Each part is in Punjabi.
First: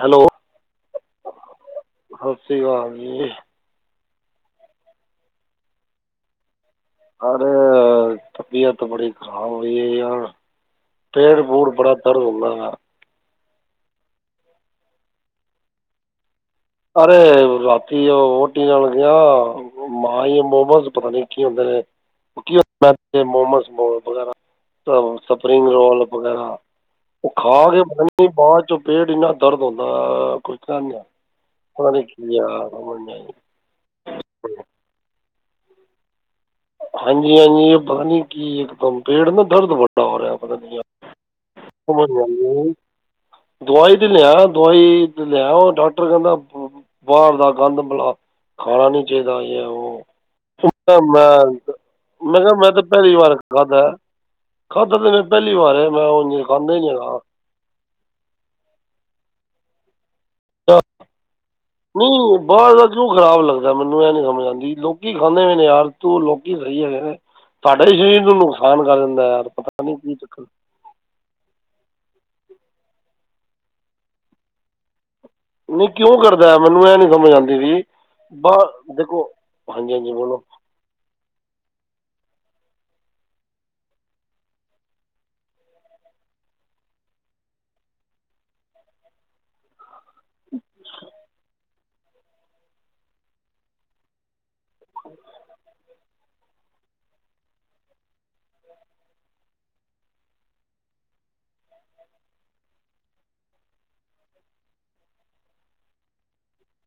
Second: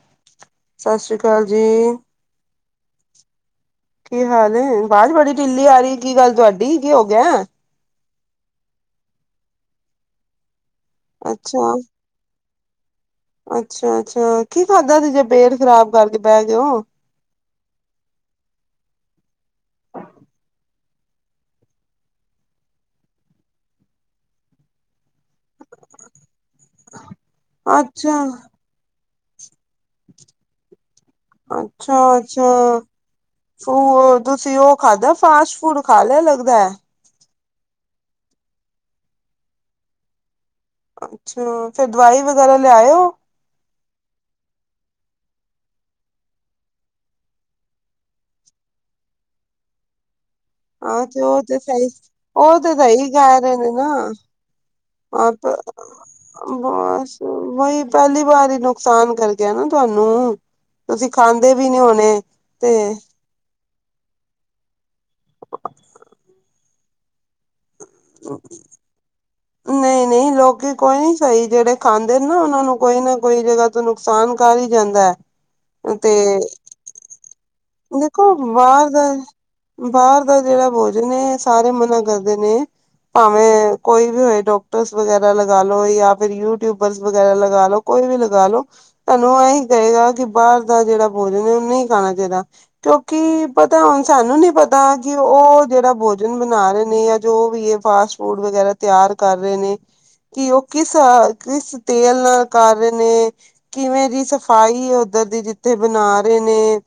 ਹੈਲੋ ਸਤਿ ਸ਼੍ਰੀ ਅਕਾਲ ਜੀ। ਸਤਿ ਸ੍ਰੀ ਕਾਲ ਜੀ। ਕੀ ਹਾਲ ਐ, ਆਵਾਜ਼ ਬੜੀ ਢਿੱਲੀ ਆ ਰਹੀ ਕੀ ਗੱਲ ਤੁਹਾਡੀ, ਕੀ ਹੋ ਗਿਆ ਐ। ਅਰੇ ਤਬੀਅਤ ਬੜੀ ਖ਼ਰਾਬ ਹੋਈ ਹੈ ਯਾਰ, ਪੇਟ ਅੱਛਾ ਪੂਟ ਬੜਾ ਦਰਦ ਹੁੰਦਾ ਹੈ। ਅੱਛਾ- ਅੱਛਾ ਕੀ ਖਾਧਾ ਸੀ, ਜੇ ਪੇਟ ਖ਼ਰਾਬ ਕਰਕੇ ਬਹਿ ਗਏ ਹੋ। ਅਰੇ ਰਾਤੀ ਉਹ ਵੋਟੀ ਨਾਲ ਗਿਆ, ਮਾਂਈ ਮੋਮਸ ਪਤਾ ਨੀ ਕੀ ਹੁੰਦੇ ਨੇ ਔ ਕੀ ਹੋਂਦਾ ਐ, ਮੋਮਸ ਵਗੈਰਾ, ਸਪਰਿੰਗ ਰੋਲ ਵਗੈਰਾ ਖਾ ਕੇ ਪਤਾ ਅੱਛਾ ਨਹੀ, ਬਾਅਦ ਚੋਂ ਪੇਟ ਇੰਨਾ ਦਰਦ ਹੁੰਦਾ, ਕੁਛ ਕਹਿਣ ਦੀ ਹੱਦ ਨਹੀਂ ਅੱਛਾ ਕੀ -ਅੱਛਾ ਆ ਸਮਝ ਨਹੀਂ ਆਈ। ਉਹ ਤੁਸੀਂ ਉਹ ਖਾਧਾ ਫਾਸਟ ਫੂਡ ਖਾ ਲਿਆ ਲੱਗਦਾ ਐ। ਜੀ ਹਾਂਜੀ, ਇਹ ਪਤਾ ਨੀ ਕੀ, ਇੱਕ ਦਮ ਪੇਟ ਨਾ ਦਰਦ ਵਡਾ ਹੋ ਰਿਹਾ ਹੈ। ਅੱਛਾ ਫਿਰ ਦਵਾਈ ਵਗੈਰਾ [unintelligible] ਲਿਆਇਓ ਦਵਾਈ ਤੇ ਲਿਆ ਦਵਾਈ ਲੈਯਾ ਉਹ, ਡਾਕਟਰ ਕਹਿੰਦਾ। ਬਾਹਰ ਦਾ ਗੰਦ ਬਲਾ, ਖਾਣਾ ਨੀ ਚਾਹੀਦਾ ਯਹ ਉਹ ਹਾਂ ਤੇ ਉਹ ਤੇ ਸਹੀ, ਕਿਹਾ ਉਹ ਮੈਂ ਤਾਂ ਸਹੀ ਪਹਿਲੀ ਵਾਰ ਕਹਿ ਰਹੇ ਨੇ ਖਾਧਾ ਨਾ। ਖਾਧਾ ਮੈਂ ਹਾਂ ਪਹਿਲੀ ਤਾਂ, ਵਾਰ ਹੈ ਮੈਂ ਉਂਝ ਖਾਂਦਾ ਹੀ ਨਹੀਂ ਬਸ ਹੈਗਾ ਵਹੀ ਪਹਿਲੀ ਵਾਰ ਹੀ, ਨੁਕਸਾਨ ਕਰ ਗਿਆ ਨਾ ਤੁਹਾਨੂੰ ਤੁਸੀਂ ਖਾਂਦੇ ਵੀ ਨੀ ਹੋਣੇ ਨਹੀਂ ਬਾਹਰ ਦਾ ਤੇ ਕਿਉਂ ਖ਼ਰਾਬ ਲੱਗਦਾ, ਮੈਨੂੰ ਇਹ ਨੀ ਸਮਝ ਆਉਂਦੀ, ਲੋਕ ਕੀ ਖਾਂਦੇ ਨੇ ਯਾਰ, ਤੂੰ ਲੋਕੀ ਸਹੀ ਹੈਗੇ ਨੇ। ਸਾਡਾ ਹੀ ਸਰੀਰ ਨੂੰ ਨੁਕਸਾਨ ਕਰ ਦਿੰਦਾ ਹੈ, ਯਾਰ ਪਤਾ ਨੀ ਨਹੀਂ ਕੀ ਨਹੀਂ ਚੱਕਰ ਲੋਕੀ ਕੋਈ ਨੀ ਸਹੀ ਜਿਹੜੇ ਖਾਂਦੇ ਨਾ, ਉਹਨਾਂ ਨੂੰ ਕੋਈ ਨਾ ਕੋਈ ਜਗ੍ਹਾਹ ਤੋਂ ਨੁਕਸਾਨ ਕਰ ਹੀ ਜਾਂਦਾ। ਨਹੀਂ ਹੈ ਕਿਉਂ ਤੇ ਕਰਦਾ, ਮੈਨੂੰ ਇਹ ਨੀ ਸਮਝ ਆਉਂਦੀ। ਵੀ ਦੇਖੋ ਬਾਹਰ ਦਾ ਦੇਖੋ ਹਾਂਜੀ ਹਾਂਜੀ ਬਾਹਰ ਬੋਲੋ ਦਾ ਜਿਹੜਾ ਭੋਜਨ ਹੈ, ਸਾਰੇ ਮਨਾ ਕਰਦੇ ਨੇ। ਭਾਵੇਂ ਕੋਈ ਵੀ ਹੋਏ, ਡੋਕਟਰ ਵਗੈਰਾ ਲਗਾ ਲੋੋ, ਜਾਂ ਫਿਰ ਯੂਟਿਊਬਰਸ ਵਗੈਰਾ ਲਗਾ ਲੋ ਕੋਈ ਵੀ ਲਗਾ ਲੋੋ, ਤੁਹਾਨੂੰ ਇਹੀ ਕਹੇਗਾ। ਬਾਹਰ ਦਾ ਜਿਹੜਾ ਭੋਜਨ ਹੈ, ਉਹ ਨਹੀਂ ਖਾਣਾ ਚਾਹੀਦਾ, ਕਿਉਂਕਿ ਪਤਾ ਹੁਣ ਸਾਨੂੰ ਨੀ ਪਤਾ ਤਾਂ ਕਿ ਉਹ ਜਿਹੜਾ ਭੋਜ ਜਿੰਜ ਬਣਾ ਰਹੇ ਨੇ, ਯਾ ਜੋ ਵੀ ਐ, ਫਾਸਟ ਫੂਡ ਵਗੈਰਾ ਤਿਆਰ ਕਰ ਰਹੇ ਨੇ ਕਿ ਉਹ ਕਿਸ- ਕਿਸ ਤੇਲ ਨਾਲ ਕਰ ਰਹੇ ਨੇ, ਕਿਵੇਂ ਦੀ ਸਫ਼ਾਈ ਉਹ ਕਦੀ ਜਿੱਥੇ ਬਨਾ ਰੇ ਨੇ।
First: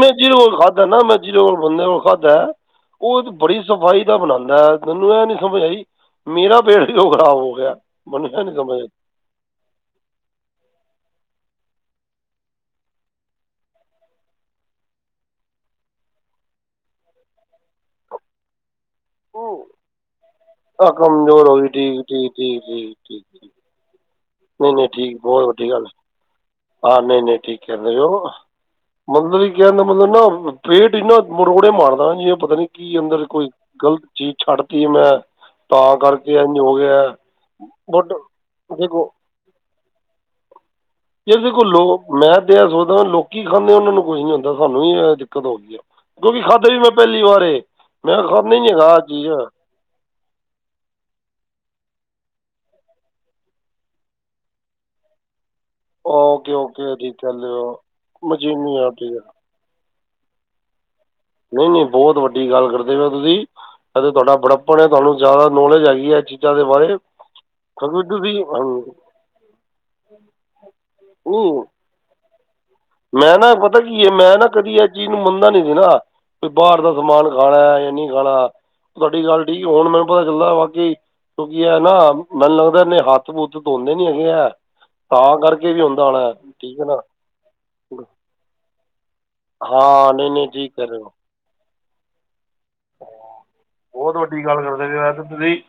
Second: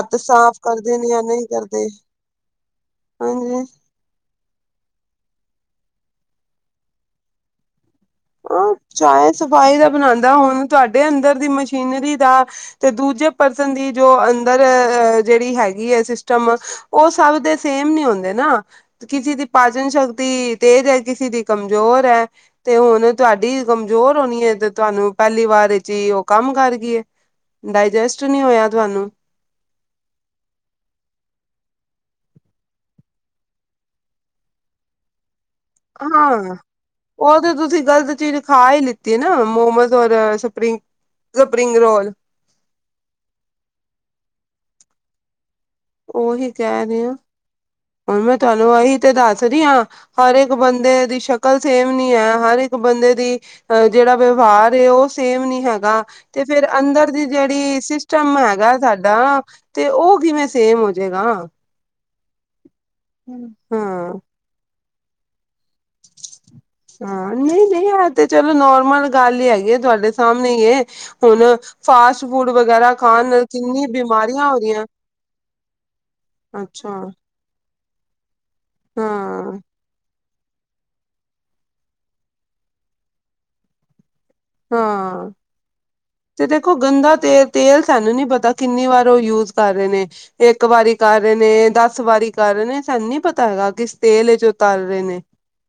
ਨਈ ਜੀਰੇ ਕੋਲ ਸਾਫ਼ ਖਾਧਾ ਕਰਦੇ ਨਾ ਨੇ ਮੈਂ, ਜਾਂ ਜੀਰੇ ਨਹੀਂ ਕੋਲ ਬੰਦੇ ਕਰਦੇ ਕੋਲ ਖਾਧਾਏ। ਉਹ ਬੜੀ ਹਾਂਜੀ ਸਫ਼ਾਈ ਦਾ ਬਨਾਦਾਏ, ਮੈਨੂੰ ਇਹ ਨੀ ਸਮਝ ਆਈ ਮੇਰਾ ਪੇਟ ਕੇਓ ਖ਼ਰਾਬ ਹੋ ਗਿਆ। ਮੈਨੂੰ ਇਹ ਨਹੀਂ ਅ ਸਮਝ ਆਈ ਚਾ ਸਫ਼ਾਈ ਦਾ ਬਨਾਂਦਾ ਹੁਨ ਤੁਹਾਡੇ ਅੰਦਰ ਦੀ ਮਸ਼ੀ ਸ਼ੀਨਰੀ ਦਾ ਤੇ ਦੂਜੇ ਪਰਸਨ ਦੀ ਜੋ ਅੰਦਰ ਜਿਹੜੀ ਹੈਗੀ ਏ ਸਿਸਟਮ ਉਹ ਸਭ ਦੇ ਸੇਮ ਨੀ ਹੁੰਦੇ ਨਾ, ਕਿਸੇ ਦੀ ਪਾਚਨ ਸ਼ ਤੀ ਤੇਜ਼ ਆਹ ਐ, ਕਿਸੇ ਦੀ ਕਮਜ਼ੋਰ ਹੋ ਗਈ ਠੀਕ ਕਮਜ਼ੋਰ ਐ ਠੀਕ ਠੀਕ ਤੇ ਠੀਕ ਹੁਨ ਠੀਕ ਤੁਹਾਡੀ ਕਮਜ਼ੋਰ ਹੋਨੀ ਐ ਤੇ ਨਹੀਂ ਨਹੀਂ ਤੁਹਾਨੂੰ ਠੀਕ ਪਹਿਲੀ ਬਹੁਤ ਵੱਡੀ ਵਾਰ ਗੱਲ ਐਚ ਈ ਉਹ ਕੰਮ ਕਰ ਗਈ ਐ। ਡਾਇਜੈਸਟ ਨਹੀ ਹੋਇਆ। ਤੁਹਾਨੂੰ ਮਲਬ ਕੀ ਕੇਨ ਮਲਬ ਨਾ, ਟੇਡ ਇਨਾਂ ਮੜੋੜੇ ਮਾਰ ਤਾ ਹੀ ਏਹ ਪਤਾ ਨੀ ਕੀ ਅੰਦਰ ਕੋਈ, ਗ਼ਲਤ ਚੀਜ਼ ਛੱਡ ਤੀ ਏ ਮੈਂ, ਤਾਂ ਹਾਂ ਕਰਕੇ ਏਂਝ ਹੋ ਰਿਆ। ਉਹ ਤੇ ਤੁਸੀ ਗ਼ਲਤ ਚੀਜ਼ ਖਾ ਈ ਲਿੱਤੀ ਨਾ, ਮੋਮੋਸ ਔਰ ਸਪਰਿੰਗ। ਇਹਦੇ ਕੋ ਸਪਰਿੰਗ ਲੋ ਰੋਲ ਮੈਂ ਕਿਹਾ ਸੋਚਦਾ ਵਾਂ ਲੋਕੀ ਖਾਂਦੇ ਉਹਨਾਂ ਨੂੰ ਕੁਛ ਨੀ ਹੁੰਦਾ ਸਾਨੂੰ ਹੀ ਦਿੱਕਤ ਹੋ ਗਈ। ਕਿਉਂਕਿ ਉਹੀ ਖਾਧੇ ਵੀ ਕਹਿ ਮੈਂ ਰਹੇ ਹਾਂ ਪਹਿਲੀ ਵਾਰ ਹੁਣ ਮੈਂ ਖਾ ਨੀ ਤੁਹਾਨੂੰ ਹੈਗਾ ਇਹੀ ਇਹ ਤੇ ਚੀਜ਼ ਦੱਸ ਹ। ਰਹੀ ਹਾਂ ਹਰ ਇੱਕ ਬੰਦੇ ਦੀ ਸ਼ਕਲ ਸੇਮ ਨੀ ਹੈ ਹਰ ਇੱਕ ਬੰਦੇ ਦੀ ਅਹ ਜਿਹੜਾ ਵਿਵਹਾਰ ਹੈ ਉਹ। ਉਹ ਸੇਮ ਨੀ ਹੈਗਾ ਤੇ ਓਕੇ ਫਿਰ ਓਕੇ ਅੰਦਰ ਠੀਕ ਦੀ ਚੱਲ ਜਿਹੜੀ ਸਿਸਟਮ ਹੈਗਾ ਮਸ਼ੀਨੀ ਆ ਠੀਕ ਆ ਸਾਡਾ। ਤੇ ਉਹ ਕਿਵੇਂ ਸੇਮ ਹੋ। ਨਹੀਂ ਨਹੀਂ ਬਹੁਤ ਵੱਡੀ ਗੱਲ ਕਰਦੇ ਪਏ ਤੁਸੀਂ ਇਥੇ ਹਾਂ ਤੁਹਾਡਾ ਬੜਾ ਪੜਿਆ ਤੁਹਾਨੂੰ ਜ਼ਿਆਦਾ ਨੌਲੇਜ ਹੈਗੀ ਹੈ ਜੀ। ਹਾਂ ਨਹੀਂ ਨਹੀਂ ਆ ਤੇ ਚਲੋ ਹਾਂ ਨੋਰਮਲ ਗੱਲ ਹੀ ਹੈਗੀ ਹੈ ਤੁਹਾਡੇ ਸਾਹਮਣੇ ਹੁਣ। ਨਹੀਂ ਫਾਸਟ ਫੂਡ ਵਗੈਰਾ ਖਾਣ ਮੈਂ ਨਾਲ ਨਾ ਪਤਾ ਕਿੰਨੀ ਕੀ ਹੈ ਮੈਂ ਨਾ ਬਿਮਾਰੀਆਂ ਕਦੀ ਹੋਦੀਆਂ। ਇਹ ਚੀਜ਼ ਨੂੰ ਮੰਨਦਾ ਨਹੀਂ ਸੀ ਨਾ ਵੀ ਬਾਹਰ ਦਾ ਸਮਾਨ ਖਾਣਾ ਜਾਂ ਨਹੀਂ ਖਾਣਾ ਤੁਹਾਡੀ ਗੱਲ ਹਾਂ ਠੀਕ ਹੁਣ ਮੈ। ਪਤਾ ਚੱਲਦਾ ਬਾਕੀ ਕਿਉਂਕਿ ਇਹ ਨਾ ਮੈਨੂੰ ਲੱਗਦਾ ਇਹਨੇ ਹੱਥ ਹੂੰਥ ਧੋਂਦੇ ਨੀ ਹੈਗੇ ਹੈ। ਹਾਂ ਤੇ ਦੇਖੋ ਠੀਕ ਹੈ ਨਾ ਗੰਦਾ ਤੇਲ ਤੇਲ ਸਾਨੂੰ ਨੀ ਪਤਾ ਕਿੰਨੀ ਵਾਰ ਉਹ ਯੂਜ ਕਰ। ਕਰ ਰਹੇ ਨੇ ਹਾਂ ਨਹੀਂ ਨਹੀਂ ਇੱਕ ਠੀਕ ਵਾਰੀ ਕਰ ਹੋ ਕਰ ਰਹੇ ਨੇ ਦਸ ਵਾਰੀ ਕਰ ਰਹੇ ਨੇ ਸਾਨੂੰ ਨੀ ਪਤਾ ਹੈਗਾ ਕਿਸ ਬਹੁਤ ਤੇਲ ਵੱਡੀ ਚ ਉ ਗੱਲ ਕਰਦੇ ਤਲ ਪਏ ਰਹੇ ਹੋ ਇਹ ਨੇ। ਤਾਂ ਤੁਸੀਂ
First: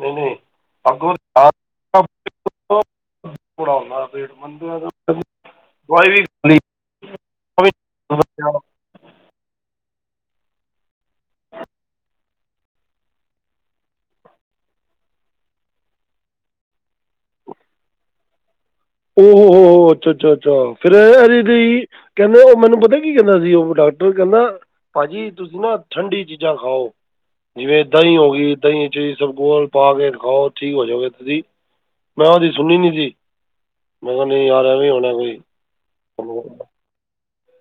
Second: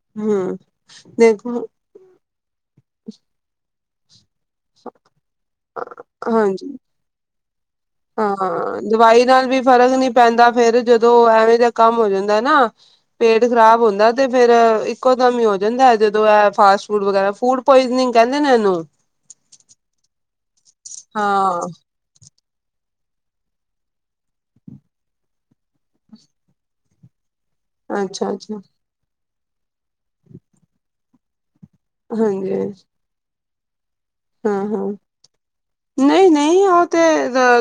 ਨਹੀਂ ਨਹੀਂ ਹਮ ਅੱਗੋਂ ਦੇਖੋ। ਦਵਾਈ। ਹਾਂਜੀ ਉਹ ਵੀ ਹਾਂ ਦਵਾਈ ਨਾਲ ਵੀ ਫ਼ਰਕ ਨੀ ਪੈਂਦਾ ਫੇਰ ਜਦੋਂ ਐਵੇਂ ਦਾ ਕੰਮ ਹੋ ਜਾਂਦਾ। ਨਾ ਪੇਟ ਖ਼ਰਾਬ ਹੁੰਦਾ ਤੇ ਫੇਰ ਇੱਕੋ ਦਮ ਹੀ ਹੋ ਜਾਂਦਾ ਜਦੋਂ ਇਹ ਫਾਸਟ ਫੂਡ ਵਗੈਰਾ। ਫੂਡ ਪੁਆਇਜਨਿੰਗ ਕਹਿੰਦੇ ਨੇੈ ਇਹ ਨੂੰ। ਹੋ ਅੱਛਾ, ਅੱਛਾ, ਅੱਛਾ ਫਿਰ ਇਹ ਹਾਂ ਵੀ ਕਹਿੰਦੇ ਮੈਨੂੰ ਪਤਾ ਕੀ ਕਹਿੰਦਾ ਸੀ ਉਹ ਡਾਕਟਰ ਕਹਿੰਦਾ ਭਾਜੀ ਤੁਸੀਂ ਨਾ ਠੰਡੀ ਚੀਜ਼ਾਂ ਖਾਓ। ਜਿਵੇਂ ਦਹੀਂ ਹੋ ਅੱਛਾ ਗਈ ਅੱਛਾ ਦਹੀਂ ਚ ਇਸਬਗੋਲ ਪਾ ਕੇ ਖਾਓ ਠੀਕ ਹੋ ਜਾਓਗੇ ਤੁਸੀਂ। ਮੈਂ ਉਹਦੀ ਹਾਂਜੀ ਸੁਣੀ ਨੀ ਸੀ ਮੈਂ ਕਿਹਾ ਨਹੀਂ ਹਾਂ ਯਾਰ ਹਾ ਵੀ ਹਾਂ ਹੋਣਾ ਕੋਈ। ਨਹੀਂ ਨਹੀਂ ਉਹ ਤੇ [inaudible]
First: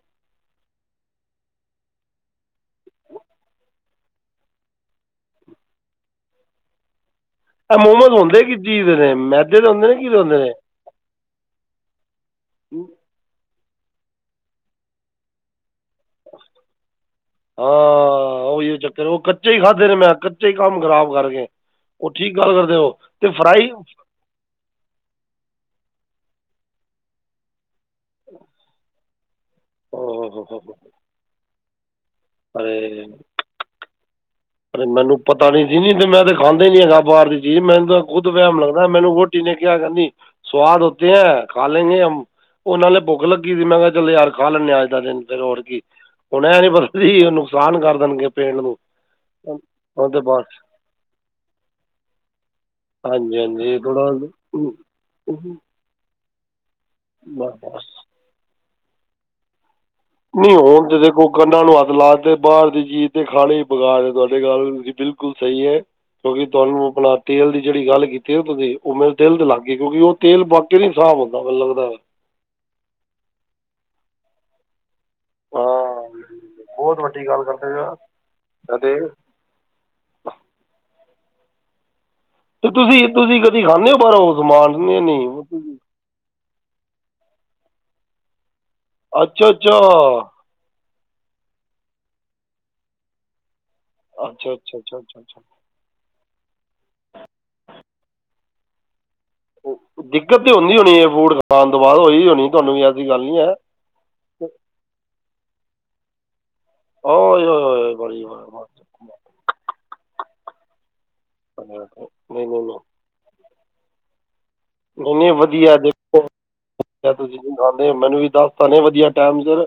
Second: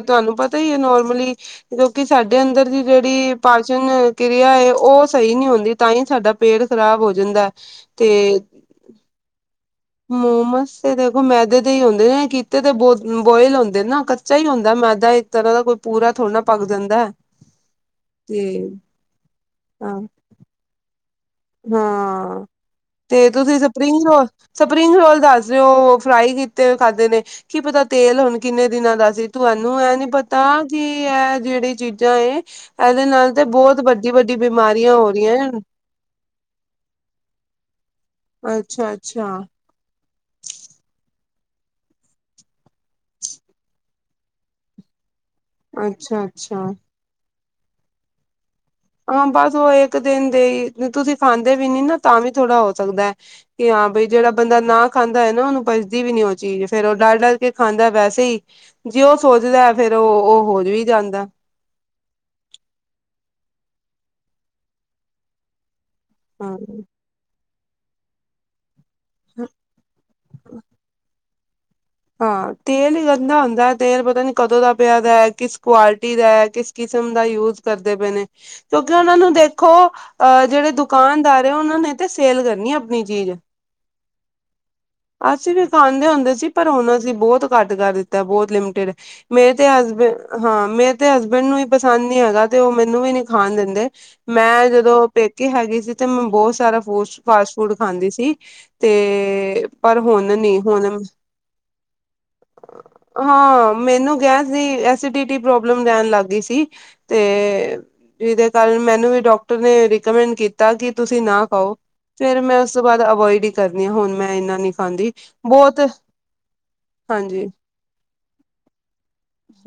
ਤੁਹਾਨੂੰ ਪਤਾ ਹੀ ਹੈ ਨੋਰਮਲੀ ਕਿਉਂਕਿ ਸਾਡੇ ਅੰਦਰ ਦੀ ਜਿਹੜੀ ਪਾਚਣ ਕਿਰਿਆ। ਉਹ ਸਹੀ ਨਹੀਂ ਹੁੰਦੀ ਤਾਂ ਹੀ ਸਾਡਾ ਪੇਟ ਖ਼ਰਾਬ ਹੋ। ਜਾਂਦਾ ਇਹ ਮੋਮ ਮਸ ਤੇ ਹੁਣਦੇ ਕਿਸ ਜੀਜ ਦੇ ਨੇ ਮੈਦੇ ਦੇ ਹੁੰਦੇ ਨੇ ਕੀ ਦੇ ਹੁੰਦੇ ਨੇ। ਮੋਮਸ ਤੇ ਦੇਖੋ ਮੈਦੇ ਤੇ ਹੀ ਹੁੰਦੇ ਨੇ ਕੀਤੇ ਤੇ ਬ ਬੋਇਲ ਹੁੰਦੇ ਨਾ ਕੱਚਾ ਹੀ ਹੁੰਦਾ ਮੈਦਾ ਇੱਕ ਤਰ੍ਹਾਂ ਦਾ ਕੋਈ। ਪੂਰਾ ਥੋੜ੍ਹ ਨਾ ਪਗ ਜਾਂਦਾ ਹੈ। ਹਾਂ ਤੇ ਉਹੀ ਚੱਕਰ ਉਹ ਕੱਚੇ ਹੀ ਖਾਧੇ ਨੇ ਹਾਂ ਮੈਂ ਕੱਚੇ ਹੀ ਕੰਮ ਖਰਾਬ ਕਰ ਗਏ ਉਹ ਠੀਕ ਹਾਂ ਗੱਲ ਕਰਦੇ ਹੋ ਤੇ ਅਤੇ ਤੁਸੀਂ fry spring roll spring roll ਦੱਸ ਦਸ ਹੋ। ਫਰਾਈ ਕੀਤੇ ਖਾਧਦੇ ਨੇ ਕੀ ਪਤਾ ਤੇਲ ਹੁਣ ਕਿੰਨੇ ਦਿਨਾਂ ਦਾ ਸੀ। ਤੁਹਾਨੂੰ ਇਹ ਨੀ ਓਹ ਪਤਾ ਹੋ ਹੋ ਹੋ ਕਿ ਇਹ ਜਿਹੜੀ ਚੀਜ਼ਾਂ ਏ ਇਹਦੇ ਨਾਲ ਤੇ ਬਹੁਤ ਵੱਡੀ ਵੱਡੀ ਪਰ ਬਿਮਾਰੀਆਂ ਹੋ ਮੈਨੂੰ ਪਤਾ ਰਹੀਆਂ ਨੀ ਸੀ ਨ ਤੇ ਮੈਂ ਤੇ ਖਾਂਂਦੇ ਨੀ ਹੈਗਾ ਬਾਹਰ ਦੀ ਚੀਜ਼ ਮੈਨੂੰ ਤਾਂ ਖੁਦ ਵਹਿਮ ਲੱਗਦਾ ਅੱਛਾ ਮੈਨੂੰ ਅੱਛਾ ਵੋਟੀ ਨੇ ਕਿਹਾ ਕਹਿੰਦੀ । ਸਵਾਦ ਹੋਤੇ ਹੈ ਖਾ ਲੈਂਗੇ ਹਮ। ਉਹਨਾਂ ਨੇ ਭੁੱਖ ਲੱਗੀ ਸੀ ਮੈਂ ਕਿਹਾ ਚੱਲ ਯਾਰ ਖਾ ਲੈਂਦੇ ਹ ਅੱਜ ਦਾ ਦਿਨ ਫਿਰ ਹੋਰ ਕੀ ਅੱਛਾ ਹੁਣ ਐ ਅੱਛਾ ਨੀ ਪਤਾ ਸੀ ਉਹ ਨੁਕਸਾਨ ਕਰ ਦੇਣਗੇ ਪੇਟ ਨੂੰ। ਹਾਂ ਬਸ ਉਹ ਇੱਕ ਤਾਂ ਦਿਨ ਦੇ ਬਸ ਹੀ ਤੁਸੀਂ ਖਾਂਦੇ ਵੀ ਨੀ ਨਾ ਤਾਂ ਵੀ ਥੋੜਾ ਹੋ ਸਕਦਾ ਹੈ ਹਾਂਜੀ ਕਿ ਹਾਂਜੀ ਹਾਂ ਬਈ। ਥੋੜ੍ਹਾ ਜਿਹੜਾ ਬੰਦਾ ਨਾ ਖਾਂਦਾ ਹੋਏ ਨਾ ਉਹਨੂੰ ਬਜਦੀ ਵੀ ਨੀ ਹੋਦੀ ਚੀਜ਼ ਫੇਰ ਉਹ ਡਲ ਡਲ ਕੇ ਬਸ ਖਾਂਦਾ ਬਸ ਵੈਸੇ ਹੀ ਜੇ ਉਹ ਸੋਚਦਾ। ਫੇਰ ਉਹ ਉਹ ਨੀ ਹੋ ਵੀ ਹੋਣ ਜ ਕੋਈ ਜਾਂਦਾ ਕੰਨਾਂ ਨੂੰ ਹੱਥ ਲਾਤੇ ਬਾਹਰ ਦੀ ਚੀਜ ਤੇ ਖਾਣੀ ਬਗਾ ਤੁਹਾਡੇ ਗਲ ਤੁ ਬਿਲਕੁਲ ਸਹੀ ਹੈ ਕਿਉਂਕਿ ਹਾਂ ਤੁਹਾਨੂੰ ਆਪਣਾ ਤੇਲ ਦੀ ਜਿਹੜੀ ਗੱਲ ਕੀਤੀ ਤੁਸੀਂ ਉਹ ਮੇਰੇ ਦਿਲ ਤੇ ਲਗ ਗਈ ਕਿਉਂਕਿ ਉਹ ਤੇਲ ਬਾਕੀ ਨੀ ਸਾਫ਼ ਹੁੰਦਾ ਮਤਲਵ ਹਾਂ ਤੇਲ ਹੀ ਗੰਦਾ ਹੁੰਦਾ ਤੇਲ ਪਤਾ ਨੀ ਕਦੋਂ ਦਾ ਪਿਆ। ਦਾ ਕਿਸ ਹਾਂ ਕੁਆਲਿਟੀ ਦਾ ਕਿਸ ਬਹੁਤ ਕਿਸਮ ਦਾ ਵੱਡੀ ਗੱਲ ਯੂਜ ਹੋ ਕਰਦੇ ਯਾਰ। ਪਏ ਨੇ ਕਿਉਂਕਿ ਅਤੇ ਉਹਨਾਂ ਨੂੰ ਦੇਖੋ ਅਹ ਜਿਹੜੇ ਦੁਕਾਨਦਾਰ ਆ ਉਹਨਾਂ ਨੇ ਤੇ ਸੇਲ ਤੇ ਕਰਨੀ ਆਪਣੀ ਤੁਸੀਂ ਚੀਜ਼ ਤੁਸੀਂ ਕਦੀ ਖਾਂਦੇ ਹੋ ਬਾਹਰੋਂ ਸਮਾਨ ਨਹੀਂ ਨਹੀਂ ਅਸੀਂ ਵੀ ਤੁਸੀਂ- ਖਾਂਦੇ ਹੁੰਦੇ ਸੀ। ਪਰ ਹੁਣ ਸੀ ਬਹੁਤ ਘੱਟ ਕਰ ਦਿੱਤਾ ਬਹੁਤ ਲਿਮਟਿਡ ਅੱਛਾ ਮੇਰੇ ਤੇ ਅੱਛਾ ਹਸਬੈਂਡ ਹਾਂ ਮੇ ਤੇ ਹਸਬੈਂਡ ਨੂੰ ਵੀ ਪਸੰਦ ਨੀ ਹੈਗਾ ਤੇ ਉਹ ਮੈਨੂੰ ਵੀ ਨੀ ਖਾਣ ਦਿੰਦੇ। ਅੱਛਾ ਮੈਂ ਅੱਛਾ ਅੱਛਾ ਜਦੋਂ ਅੱਛਾ ਅੱਛਾ ਪੇਕੇ ਹੈਗੀ ਸੀ ਤੇ ਮੈਂ ਬਹੁਤ ਸਾਰਾ ਫੂਸਟ ਫਾਸਟ ਫੂਡ ਖਾਂਦੀ ਸੀ। ਤੇ ਪਰ ਉਹ ਹੁਣ ਦਿੱਕਤ ਤਾਂ ਨੀ ਹੁੰਦੀ ਹੁਣ ਹੋਣੀ ਹੈ ਫੂਡ ਖਾਣ ਤੋਂ ਬਾਅਦ ਹੋਈ ਹੋਣੀ ਤੁਹਾਨੂੰ ਵੀ ਐਸੀ ਗੱਲ ਨਹੀਂ ਹੈ ਹਾਂ ਮੈਨੂੰ ਗੈਸ ਦੀ ਐਸੀਡਿਟੀ ਪ੍ਰੋਬਲਮ ਰਹਿਣ ਲੱਗ ਗਈ ਸੀ ਤੇ ਓਏ ਹੋਏ ਹੋਏ ਬੜੀ ਵਾਹ ਵਾਹ ਜਿਦੇ ਕਾਰਨ ਵਾਹ, ਮੈਨੂੰ ਵਾਹ, ਵੀ ਡਾਕਟਰ ਨੇ ਰਿਕਮੈਂਡ ਕੀਤ ਤਾ ਕਿ ਤੁਸੀਂ ਨਾ ਵਾਹ। ਖਾਓ ਫੇਰ ਨਹੀਂ ਨਹੀਂ ਮੈਂ ਉਸ ਤੋਂ ਬਾਅਦ ਅਵੋਇਡ ਈ ਕਰਨੀ ਆ ਹੁਣ ਮੈਂ ਇਨਾ ਨਈ ਨਈ ਵਧੀਆ ਦੇਖੋ ਦੱਸਤਾ ਤੁਸੀ ਹਾਂਜੀ ਨਈ ਮੈਨੂੰ ਵੀ ਦੱਸਤਾ ਵਧੀਆ ਟੈਮ ਸਿਰ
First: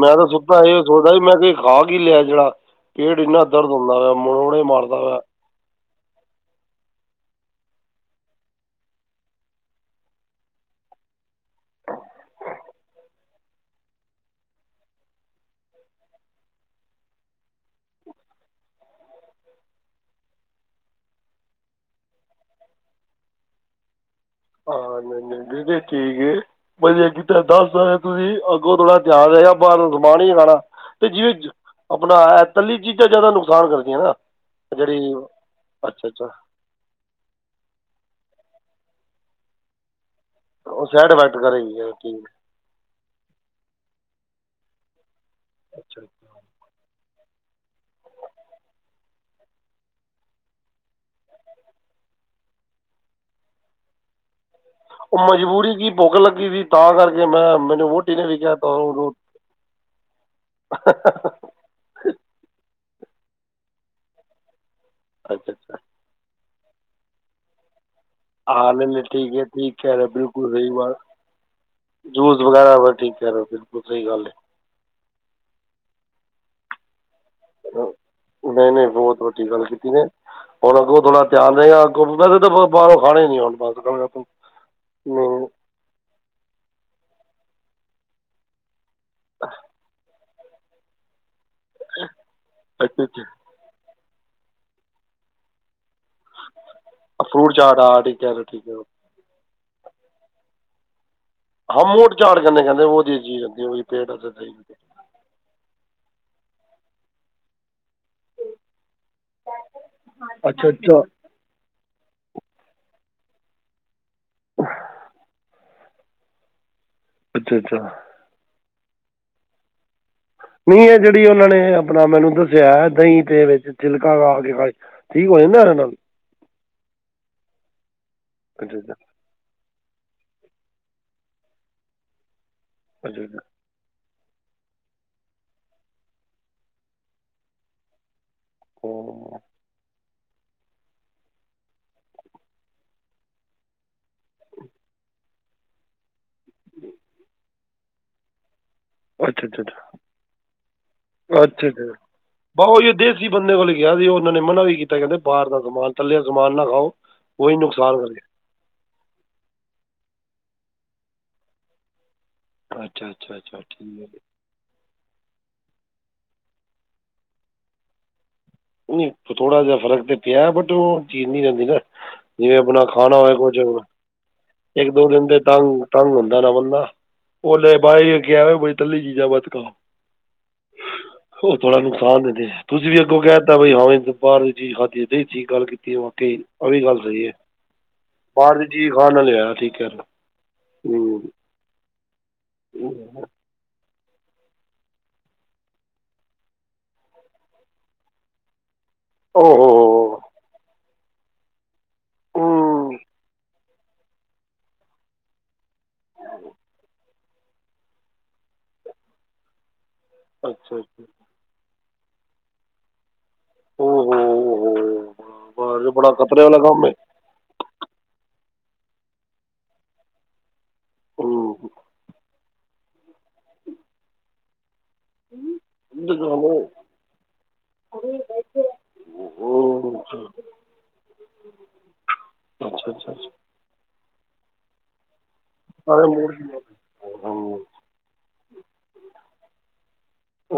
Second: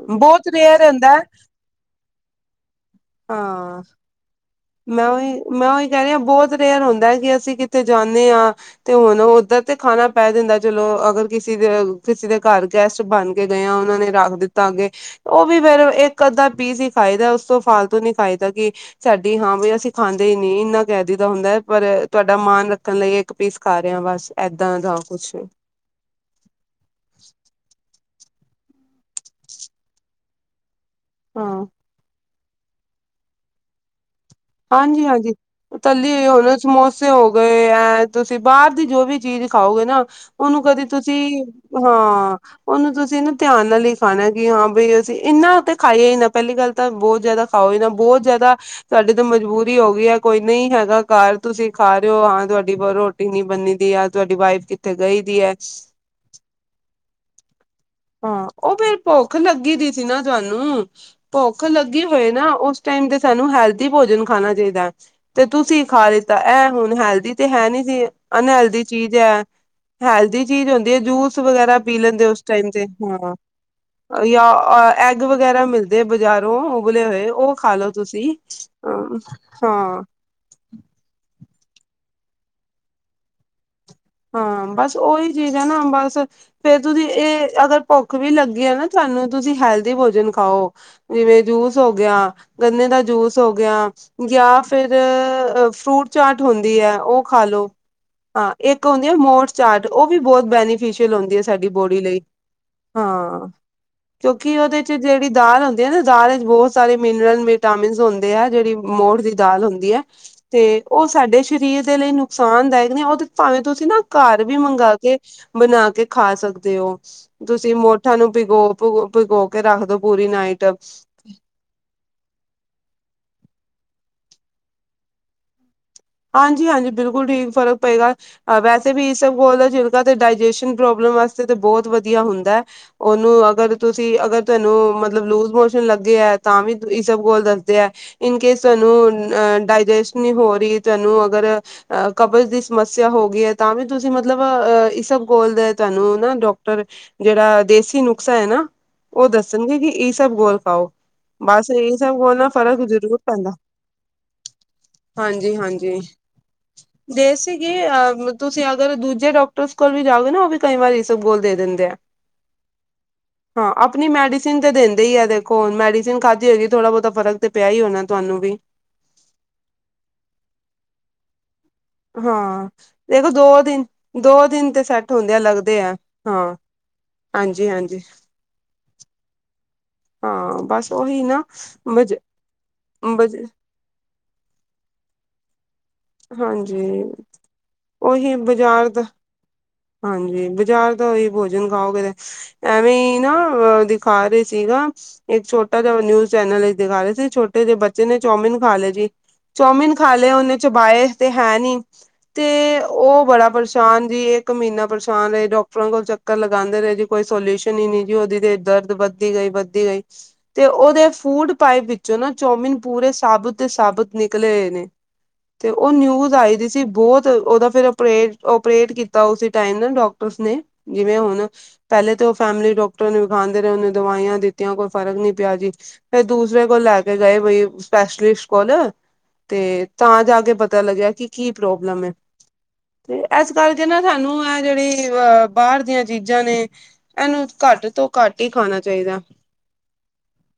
ਮੈਂ ਤਾਂ ਬਹੁਤ ਸੁੱਤਾ ਸੀ ਰੇਅਰ ਹੁੰਦਾ ਸੋਚਦਾ ਸੀ ਹੈ। ਮੈਂ ਖਾ ਕੀ ਲਿਆ ਐ। ਜਿਹੜਾ ਪੇਟ ਇੰਨਾ ਦਰਦ ਹਾਂ ਹੁੰਦਾ ਪਿਆ ਮਰੋੜੇ ਮਾਰ ਮੈਂ ਓਈ, ਮੈ ਓਈ ਕਹਿ ਰਹੀ ਆ ਬਹੁਤ ਰੇਅਰ ਹੁੰਦਾ ਐ ਕਿ ਅਸੀਂ ਕਿੱਥੇ ਜਾਂਨੇ ਆ ਤੇ ਹੁਣ ਓਧਰ ਤੇ ਖਾਣਾ ਪੈ ਜਾਂਦਾ ਚਲੋ ਅਗਰ ਕਿਸੇ ਦੇ, ਕਿਸੇ ਦੇ ਘਰ ਗੈਸਟ ਬਣ ਕੇ ਗਏ ਆ ਉਨਾਂ ਨੇ ਰੱਖ ਦਿੱਤਾ ਅੱਗੇ ਉਹ ਵੀ ਫੇਰ ਇੱਕ ਅੱਧਾ ਪੀਸ ਈ ਖਾਈਦਾ ਉਸ ਤੋਂ ਫਾਲਤੂ ਨੀ ਖਾਈਦਾ ਕਿ ਸਾ ਦੀ ਹਾਂ ਬ ਅਸੀਂ ਖਾਂਦੇ ਈ ਨਈ ਇੰਨਾ ਕੈ ਦਇਦਾ ਹੁੰਦਾ ਐ ਪਰ ਤੁਹਾਡਾ ਮਾਣ ਰੱਖਣ ਲਈ ਇੱਕ ਪੀਸ ਖਾ ਰਹੇ ਹਾਂ ਬਸ ਏਦਾਂ ਦਾ ਹਾਂ, ਨਈ ਕੁਛ ਨਈ [unintelligible] ਠੀਕ ਐ। ਵਧੀਆ ਕੀਤਾ ਦੱਸਤਾ ਐ। ਤੁਸੀਂ ਅੱਗੋਂ ਥੋੜਾ ਧਿਆਨ ਰਹੇਗਾ ਬਾਰੋ ਸਮਾਨ ਈ ਨਈ ਖਾਣਾ ਤੇ ਜੀ ਹਾਂ ਆਪਣਾ ਤੱਲੀ ਚੀਜ਼ਾਂ ਜ਼ਿਆਦਾ ਨੁਕਸਾਨ ਕਰਦੀਆਂ ਨਾ ਜਿਹੜੀ ਹਾਂਜੀ-ਹਾਂਜੀ ਅੱਛਾ ਤੱਲੀ ਅੱਛਾ ਹੋਗੇ, ਸਮੋਸੇ ਹੋ ਗਏ ਐ ਤੁਸੀਂ ਬਾਰ ਦੀ ਜੋ ਵੀ ਚੀਜ਼ ਖਾਓਗੇ ਨਾ ਉਹਨੂੰ ਕਦੇ ਉਹ ਸਾਈਡ ਇਫੈਕਟ ਤੁਸੀਂ ਕਰੇਗੀ ਇਹ ਠੀਕ ਹਾਂ ਹੈ, ਉਹਨੂੰ ਤੁਸੀਂ ਨਾ ਧਿਆਨ ਨਾਲ ਈ ਖਾਣਾ ਕਿ ਹਾਂ ਬਈ ਇਨਾਂ ਤੇ ਅੱਛਾ ਖਾਈਏ ਨਾ ਪਹਿਲੀ ਗੱਲ ਤਾਂ ਬਹੁਤ ਜ਼ਿਆਦਾ ਖਾਓ ਈ ਨਾ ਬਹੁਤ ਜਿਆਦਾ ਸਾਡੇ ਮਜਬੂਰੀ ਹੋ ਗਈ ਐ ਕੋਈ ਨਈ ਹੈਗਾ ਘਰ ਤੁਸੀਂ ਖਾ ਰਹੇ ਓ ਹਾਂ ਤੁਹਾਡੀ ਪਰ ਰੋਟੀ ਨੀ ਬੰਨੀ ਦੀ ਆ ਤੁਹਾਡੀ ਵਾਈਫ ਕਿੱਥੇ ਉਹ ਗਈ ਦੀ ਹੈ ਮਜਬੂਰੀ ਕੀ ਭੁੱਖ ਲੱਗੀ ਸੀ ਤਾਂ ਕਰਕੇ ਮੈਂ ਮੈਨੂੰ ਵੋਟੀ ਨੇ ਵੀ ਹਾਂ ਕੈ ਉਹ ਤਾ ਫੇਰ ਭੁੱਖ ਲੱਗੀ ਦੀ ਸੀ ਨਾ ਤੁਹਾਨੂੰ ਭੁੱਖ ਲੱਗੀ ਹੋਏ ਨਾ ਉਸ ਟੈਮ ਤੇ ਸਾਨੂੰ ਹੈਲਦੀ ਭੋਜਨ ਖਾਣਾ ਚਾਹੀਦਾ ਐ ਅੱਛਾ ਤੇ ਅੱਛਾ ਤੁਸੀਂ ਖਾ ਰੇ ਤਾਂ ਇਹ ਹੁਣ ਹੈਲਦੀ ਤੇ ਹੈ ਨੀ ਜੇ ਅਨਹੈਲਦੀ ਚੀਜ਼ ਐ ਹੈਲਦੀ ਚੀਜ਼ ਹੁੰਦੀ ਐ ਜੂਸ ਵਗੈਰਾ ਪੀ ਲੈਂਦੇ ਉਸ ਟਾਈਮ ਤੇ ਵਾ ਠੀਕ ਹੂੰ। ਕਹਿ ਰਹੇ ਹੋ ਬਿਲਕੁਲ ਸਹੀ ਗੱਲ ਜਾਂ ਐਗ ਵਗੈਰਾ ਮਿਲਦੇ ਬਾਜ਼ਾਰ ਉਬਲੇ ਹੋਏ ਉਹ ਖਾ ਹੈ ਲੋੋ ਤੁਸੀਂ ਨਹੀਂ ਬਹੁਤ ਵੱਡੀ ਗੱਲ ਕੀਤੀ ਹਾਂ ਨੇ ਹੁਣ ਅੱਗੋਂ ਥੋੜਾ ਧਿਆਨ ਰਏਗਾ ਅਗੋ ਵੈਸੇ ਤਾਂ ਬਾਹਰੋਂ ਖਾਣਾ ਈ ਨਈ ਹੁਣ ਬਸ ਅੱਛਾ ਹਾਂ, ਬਸ ਉਹੀ ਚੀਜ਼ ਐ ਨਾ ਬਸ ਫੇਰ ਤੁਸੀਂ ਇਹ ਅਗਰ ਭੁੱਖ ਵੀ ਲੱਗੀ ਐ ਨਾ ਤੁਹਾਨੂੰ ਤੁਸੀਂ ਹੈਲਦੀ ਭੋਜਨ ਖਾਓ ਜਿਵੇਂ ਜੂਸ ਹੋ ਗਿਆ, ਗੰਨੇ ਦਾ ਅੱਛਾ ਜੂਸ ਹੋ ਗਿਆ ਜਾਂ ਫਿਰ ਫਰੂਟ ਚਾਟ ਹੁੰਦੀ ਐ ਉਹ ਖਾ ਲੋ। ਹਾਂ, ਇੱਕ ਹੁੰਦੀ ਐ ਮੋਠ ਚਾਟ ਉਹ ਵੀ ਬਹੁਤ ਬੈਨੀਫਿਸ਼ ਕੇ ਲਾਉਂਦੀ ਐ ਸਾਡੀ ਬੋਡੀ ਲਈ ਹਾਂ, ਕਿਉਂਕਿ ਉਹਦੇ ਚ ਜਿਹੜੀ ਦਾਲ ਹੁੰਦੀ ਐ ਨਾ ਦਾਲ ਬਹੁਤ ਸਾਰੇ ਮਿਨਰਲ ਵਿਟਾਮਿੰਨਸ ਹੁੰਦੇ ਆ ਜਿਹੜੀ ਮੋਠ ਦੀ ਦਾਲ ਹੁੰਦੀ ਐ ਅੱਛਾ ਤੇ ਅੱਛਾ ਉਹ ਸਾਡੇ ਸਰੀਰ ਦੇ ਲਈ ਨੁਕਸਾਨਦਾਇਕ ਨਈ ਉਹ ਤੇ ਭਾਵੇਂ ਤੁਸੀਂ ਨਾ ਘਰ ਵੀ ਮੰਗਾ ਕੇ, ਬਣਾ ਕੇ ਖਾ ਸਕਦੇ ਓ। ਅੱਛਾ ਤੁਸੀਂ ਅੱਛਾ ਮੋਠਾਂ ਨੂੰ ਭਿਗੋ ਭ ਭਿਗੋ ਕੇ ਰੱਖ ਦੋ। ਪੂਰੀ ਨਾਈਟ ਨਈ ਐ ਜਿਹੜੀ ਉਹਨਾਂ ਨੇ ਆਪਣਾ ਮੈਨੂੰ ਦੱਸਿਆ, ਦਈ ਦੇ ਵਿੱਚ ਛਿਲਕਾ ਖਾ ਕੇ ਖਾਏ, ਠੀਕ ਹੋ ਜਾਂਦਾ ਇਹਦੇ ਨਾਲ? ਹਾਂਜੀ-ਹਾਂਜੀ, ਬਿਲਕੁਲ ਠੀਕ, ਫ਼ਰਕ ਪਏਗਾ। ਅੱਛਾ ਵੈਸੇ ਅੱਛਾ ਵੀ ਇਸਬਗੋਲ ਦਾ ਛਿਲਕਾ ਤੇ ਡਾਇਜੈਸ਼ਨ ਪ੍ਰੋਬਲਮ ਵਾਸਤੇ ਤੇ ਬਹੁਤ ਵਧੀਆ ਹੁੰਦੈ। ਅੱਛਾ ਉਹਨੂੰ ਅੱਛਾ ਅਗਰ ਤੁਸੀਂ ਅਗਰ ਤੈਨੂੰ ਮਤਲਬ ਲੂਜ ਮੋਸ਼ਨ ਲੱਗੇ ਐ ਤਾਂ ਵੀ ਇਸਬਗੋਲ ਦੱਸਦੇ ਐ। ਇਨ ਕੇਸ ਹਾਂ। ਤੁਹਾਨੂੰ ਡਾਇਜੈਸ ਨੀ ਹੋ ਰੀ ਤੁਹਾਨੂੰ ਅਗਰ ਅਹ ਕਬਜ਼ ਦੀ ਸਮੱਸਿਆ ਹੋ ਗਈ ਐ, ਤਾਂ ਵੀ ਤੁਸੀਂ ਮਤਲਬ ਅਹ ਇਸਭਘੋਲ ਦਾ ਤੁਾਨੂੰ ਨਾ ਡਾਕਟਰ, ਜਿਹੜਾ ਦੇਸੀ ਨੁਕਸਾ ਏ ਨਾ ਉਹ ਅੱਛਾ ਅੱਛਾ ਦੱਸਣਗੇ ਅੱਛਾ ਕਿ ਇਸਬਗੋਲ ਖਾਓ। ਅੱਛਾ ਬਸ ਅੱਛਾ ਇਸਬਗੋਲ ਨਾਲ ਬਾ ਉਹ ਫ਼ਰਕ ਹੀ ਜ਼ਰੂਰ ਦੇਸੀ ਪੈਂਦਾ। ਬੰਦੇ ਕੋਲ ਗਿਆ ਸੀ ਉਹਨਾਂ ਨੇ ਮਨਾ ਵੀ ਕੀਤਾ ਕਹਿੰਦੇ ਬਾਹਰ ਦਾ ਸਮਾਨ ਹਾਂਜੀ-ਹਾਂਜੀ ਤਲਿਆ ਸਮਾਨ ਨਾ ਖਾਓ ਦੇ ਉਹੀ ਸੀਗੀ, ਨੁਕਸਾਨ ਅਹ ਕਰੇ ਤੁਸੀਂ ਅਗਰ ਦੂਜੇ ਡਾਕਟਰਸ ਕੋਲ ਵੀ ਜਾ ਜਾਓਗੇ ਨਾ, ਓ ਵੀ ਕਈ ਵਾਰੀ ਈਸਬਗੋਲ ਦੇ ਦਿੰਦੇ ਆ। ਅੱਛਾ ਅੱਛਾ ਅੱਛਾ ਹਾਂ, ਠੀਕ ਹੈ ਆਪਣੀ ਜੀ। ਮੈਡੀਸਿਨ ਤੇ ਦੇਂਦ ਦੇ ਹੀ ਆ, ਦੇਖੋ ਹੁਣ ਮੈਡੀਸਨ ਖਾਧੀ ਹੋਏਗੀ, ਥੋੜਾ ਬਹੁਤਾ ਫਰਕ ਤੇ ਪਿਆ ਹੀ ਹੋਣਾ ਤੁਹਾਨੂੰ ਵੀ। ਨਹੀਂ ਥੋੜਾ ਜਿਹਾ ਫਰਕ ਤੇ ਪਿਆ, ਬਟ ਉਹ ਚੀਜ਼ ਨੀ ਰਹਿੰਦੀ ਨਾ। ਜਿਵੇਂ ਹਾਂ ਆਪਣਾ ਖਾਣਾ ਦੇਖੋ ਹੋਵੇ ਦੋ ਕੁਛ, ਦਿਨ ਦੋ ਦਿਨ ਤੇ ਇੱਕ ਦੋ ਸੈੱਟ ਦਿਨ ਹੁੰਦੇ ਆ ਤੇ ਲੱਗਦੇ ਤੰਗ, ਆ। ਤੰਗ ਹੁੰਦਾ ਹਾਂ ਨਾ ਬੰਦਾ। ਉਨੇ ਹਾਂਜੀ-ਹਾਂਜੀ ਬਸ ਇਹੀਓ ਕਿਹਾ ਹੈ ਬਈ ਤਲੀ ਚੀਜਾਂ ਮਤ ਖਾਓ। ਹਾਂ ਬਸ ਉਹੀ ਨਾ ਉਹ ਥੋੜਾ ਬਜ ਨੁਕਸਾਨ ਦਿੰਦੇ । ਤੁਸੀਂ ਵੀ ਅੱਗੋਂ ਬਜ ਕਹਿ ਤਾ ਬਈ ਹਾਂ ਬਈ ਬਾਹਰ ਦੀ ਚੀਜ਼ ਖਾਧੀ, ਦਈ ਠੀਕ ਗੱਲ ਕੀਤੀ। [unintelligible] ਆ ਵੀ ਗੱਲ ਸਹੀ ਏ। ਓਹੀ ਬਾਜ਼ਾਰ ਦਾ, ਹੈ ਹਾਂਜੀ ਬਾਜ਼ਾਰ ਦਾ ਹੂੰ ਉਹੀ ਭੋਜਨ ਖਾਓਗੇ 'ਤੇ ਐਵੇਂ ਈ ਹੂੰ। ਨਾ ਦਿ ਖਾ ਰਹੇ ਸੀ ਨਾ, ਇੱਕ ਛੋਟਾ ਜਿਹਾ ਨਿਊਜ ਚੈਨਲ ਚ ਦਿਖਾ ਰਹੇ ਸੀ, ਛੋਟੇ ਜਿਹੇ ਬੱਚੇ ਨੇ ਚੌਮਿਨ ਖਾ ਲਏ ਸੀ, ਚੌਮਿਨ ਖਾ ਓਹੋ ਲਏ ਉਹਨੇ, ਚਬਾਏ ਤੇ ਹੈ ਨੀ । ਤੇ ਹੂੰ ਉਹ ਬੜਾ ਪਰੇਸ਼ਾ ਸ਼ਾਨ ਜੀ, ਇੱਕ ਮਹੀਨਾ ਪਰੇਸ਼ਾਨ ਰਹੇ, ਡਾਕਟਰਾਂ ਕੋਲ ਚੱਕਰ ਲਗਾਉਂਦੇ ਰਹੇ ਜੀ । ਕੋਈ ਸੋਲਿਊਸ਼ਨ ਹੀ ਨਹੀਂ ਜੀ । ਉਹਦੀ ਤੇ ਇੱਧਰ ਦਰਦ ਵੱਧਦੀ ਗਈ, ਵੱਧਦੀ ਗਈ । ਤੇ ਅੱਛਾ ਅੱਛਾ ਉਹਦੇ ਫੂਡ ਪਾਈਪ ਵਿੱਚੋਂ ਨਾ ਚੋਮਿਨ ਪੂਰੇ ਸਾਬੁਤ ਦੇ ਸਾਬੁਤ ਨਿਕਲੇ ਹੋਏ ਨੇ। ਤੇ ਉਹ ਨਿਊਜ਼ ਆਈ ਦੀ ਸੀ, ਬਹੁਤ ਉਹਦਾ ਫਿਰ ਅਪਰੇ ਓਪਰੇਟ ਕੀਤਾ ਉਸੇ ਟਾਈਮ ਨਾ ਡਾਕਟਰਸ ਨੇ, ਜਿਵੇਂ ਹੁਣ, ਪਹਿਲੇ ਤੋ ਫੈਮਿਲੀ ਡਾਕਟਰ ਨੂੰ ਵਿਖਾਂਦੇ ਰਹੇ, ਉਹਨੇ ਦਵਾਈਆਂ ਦਿੱਤੀਆਂ, ਕੁ ਫ਼ਰਕ ਨਹੀਂ ਪਿਆ ਜੀ । ਫਿਰ ਦੂਸਰੇ ਕੋਲ ਲੈ ਕੇ ਗਏ, ਬਈ ਸਪੈਸ਼ਲਿਸਟ ਕੋਲ ਤੇ ਤਾਂ ਜਾ ਕੇ ਪਤਾ ਲੱਗਿਆ ਕਿ, ਕੀ ਪ੍ਰੋਬਲਮ ਏ । ਤੇ ਐਸ ਕਰਕੇ ਨਾ ਸਾਨੂੰ, ਐ ਜਿਹੜੀ ਵ ਬਾਹਰ ਦੀਆਂ ਚੀਜ਼ਾਂ ਨੇ, ਇਹਨੂੰ ਘੱਟ ਤੋਂ ਘੱਟ ਹੀ ਖਾਣਾ ਚਾਹੀਦਾ।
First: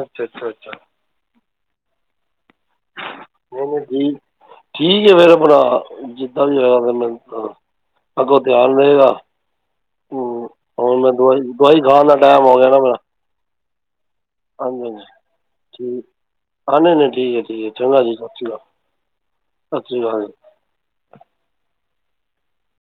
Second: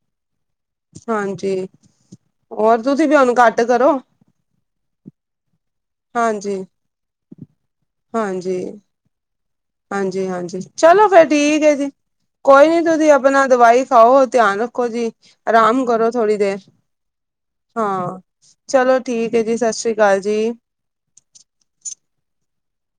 ਅੱਛਾ-ਅੱਛਾ- ਅੱਛਾ। ਹੋਰ ਤੁਸੀਂ ਵੀ ਹੁਣ ਘੱਟ ਨਹੀਂ ਨਹੀਂ ਕਰੋ। ਠੀਕ ਠੀਕ ਏ ਫਿਰ ਆਪਣਾ, ਜਿੱਦਾਂ ਵੀ ਹਾਂਜੀ ਹੋਏਗਾ। ਫਿਰ ਮੈਨੂੰ ਅੱਗੋਂ ਧਿਆਨ ਰਹੇਗਾ। ਹਾਂ ਹੂੰ, ਹਾਂਜੀ-ਹਾਂਜੀ, ਹੁਣ ਚਲੋ ਮੈਂ ਫਿਰ ਦਵਾਈ ਠੀਕ ਏ ਦਵਾਈ ਜੀ। ਖਾਣ ਦਾ ਟਾਈਮ ਹੋ ਕੋਈ ਗਿਆ ਨਾ ਨੀ ਮੇਰਾ ਤੁਸੀਂ ਆਪਣਾ ਦਵਾਈ ਖਾਓ, ਧਿਆਨ ਹਾਂਜੀ ਰੱਖੋ ਹਾਂਜੀ ਜੀ। ਆਰਾਮ ਠੀਕ ਕਰੋ ਥੋੜੀ ਦੇਰ, ਹਾਂ ਨਹੀਂ ਨਹੀਂ ਠੀਕ ਹੈ ਠੀਕ ਹੈ ਚੰਗਾ ਜੀ ਹਾਂ। ਸਤਿ ਸ਼੍ਰੀ ਅਕਾਲ ਚਲੋ ਠੀਕ ਹੈ ਜੀ, ਸਤਿ ਸ੍ਰੀ ਅਕਾਲ ਜੀ।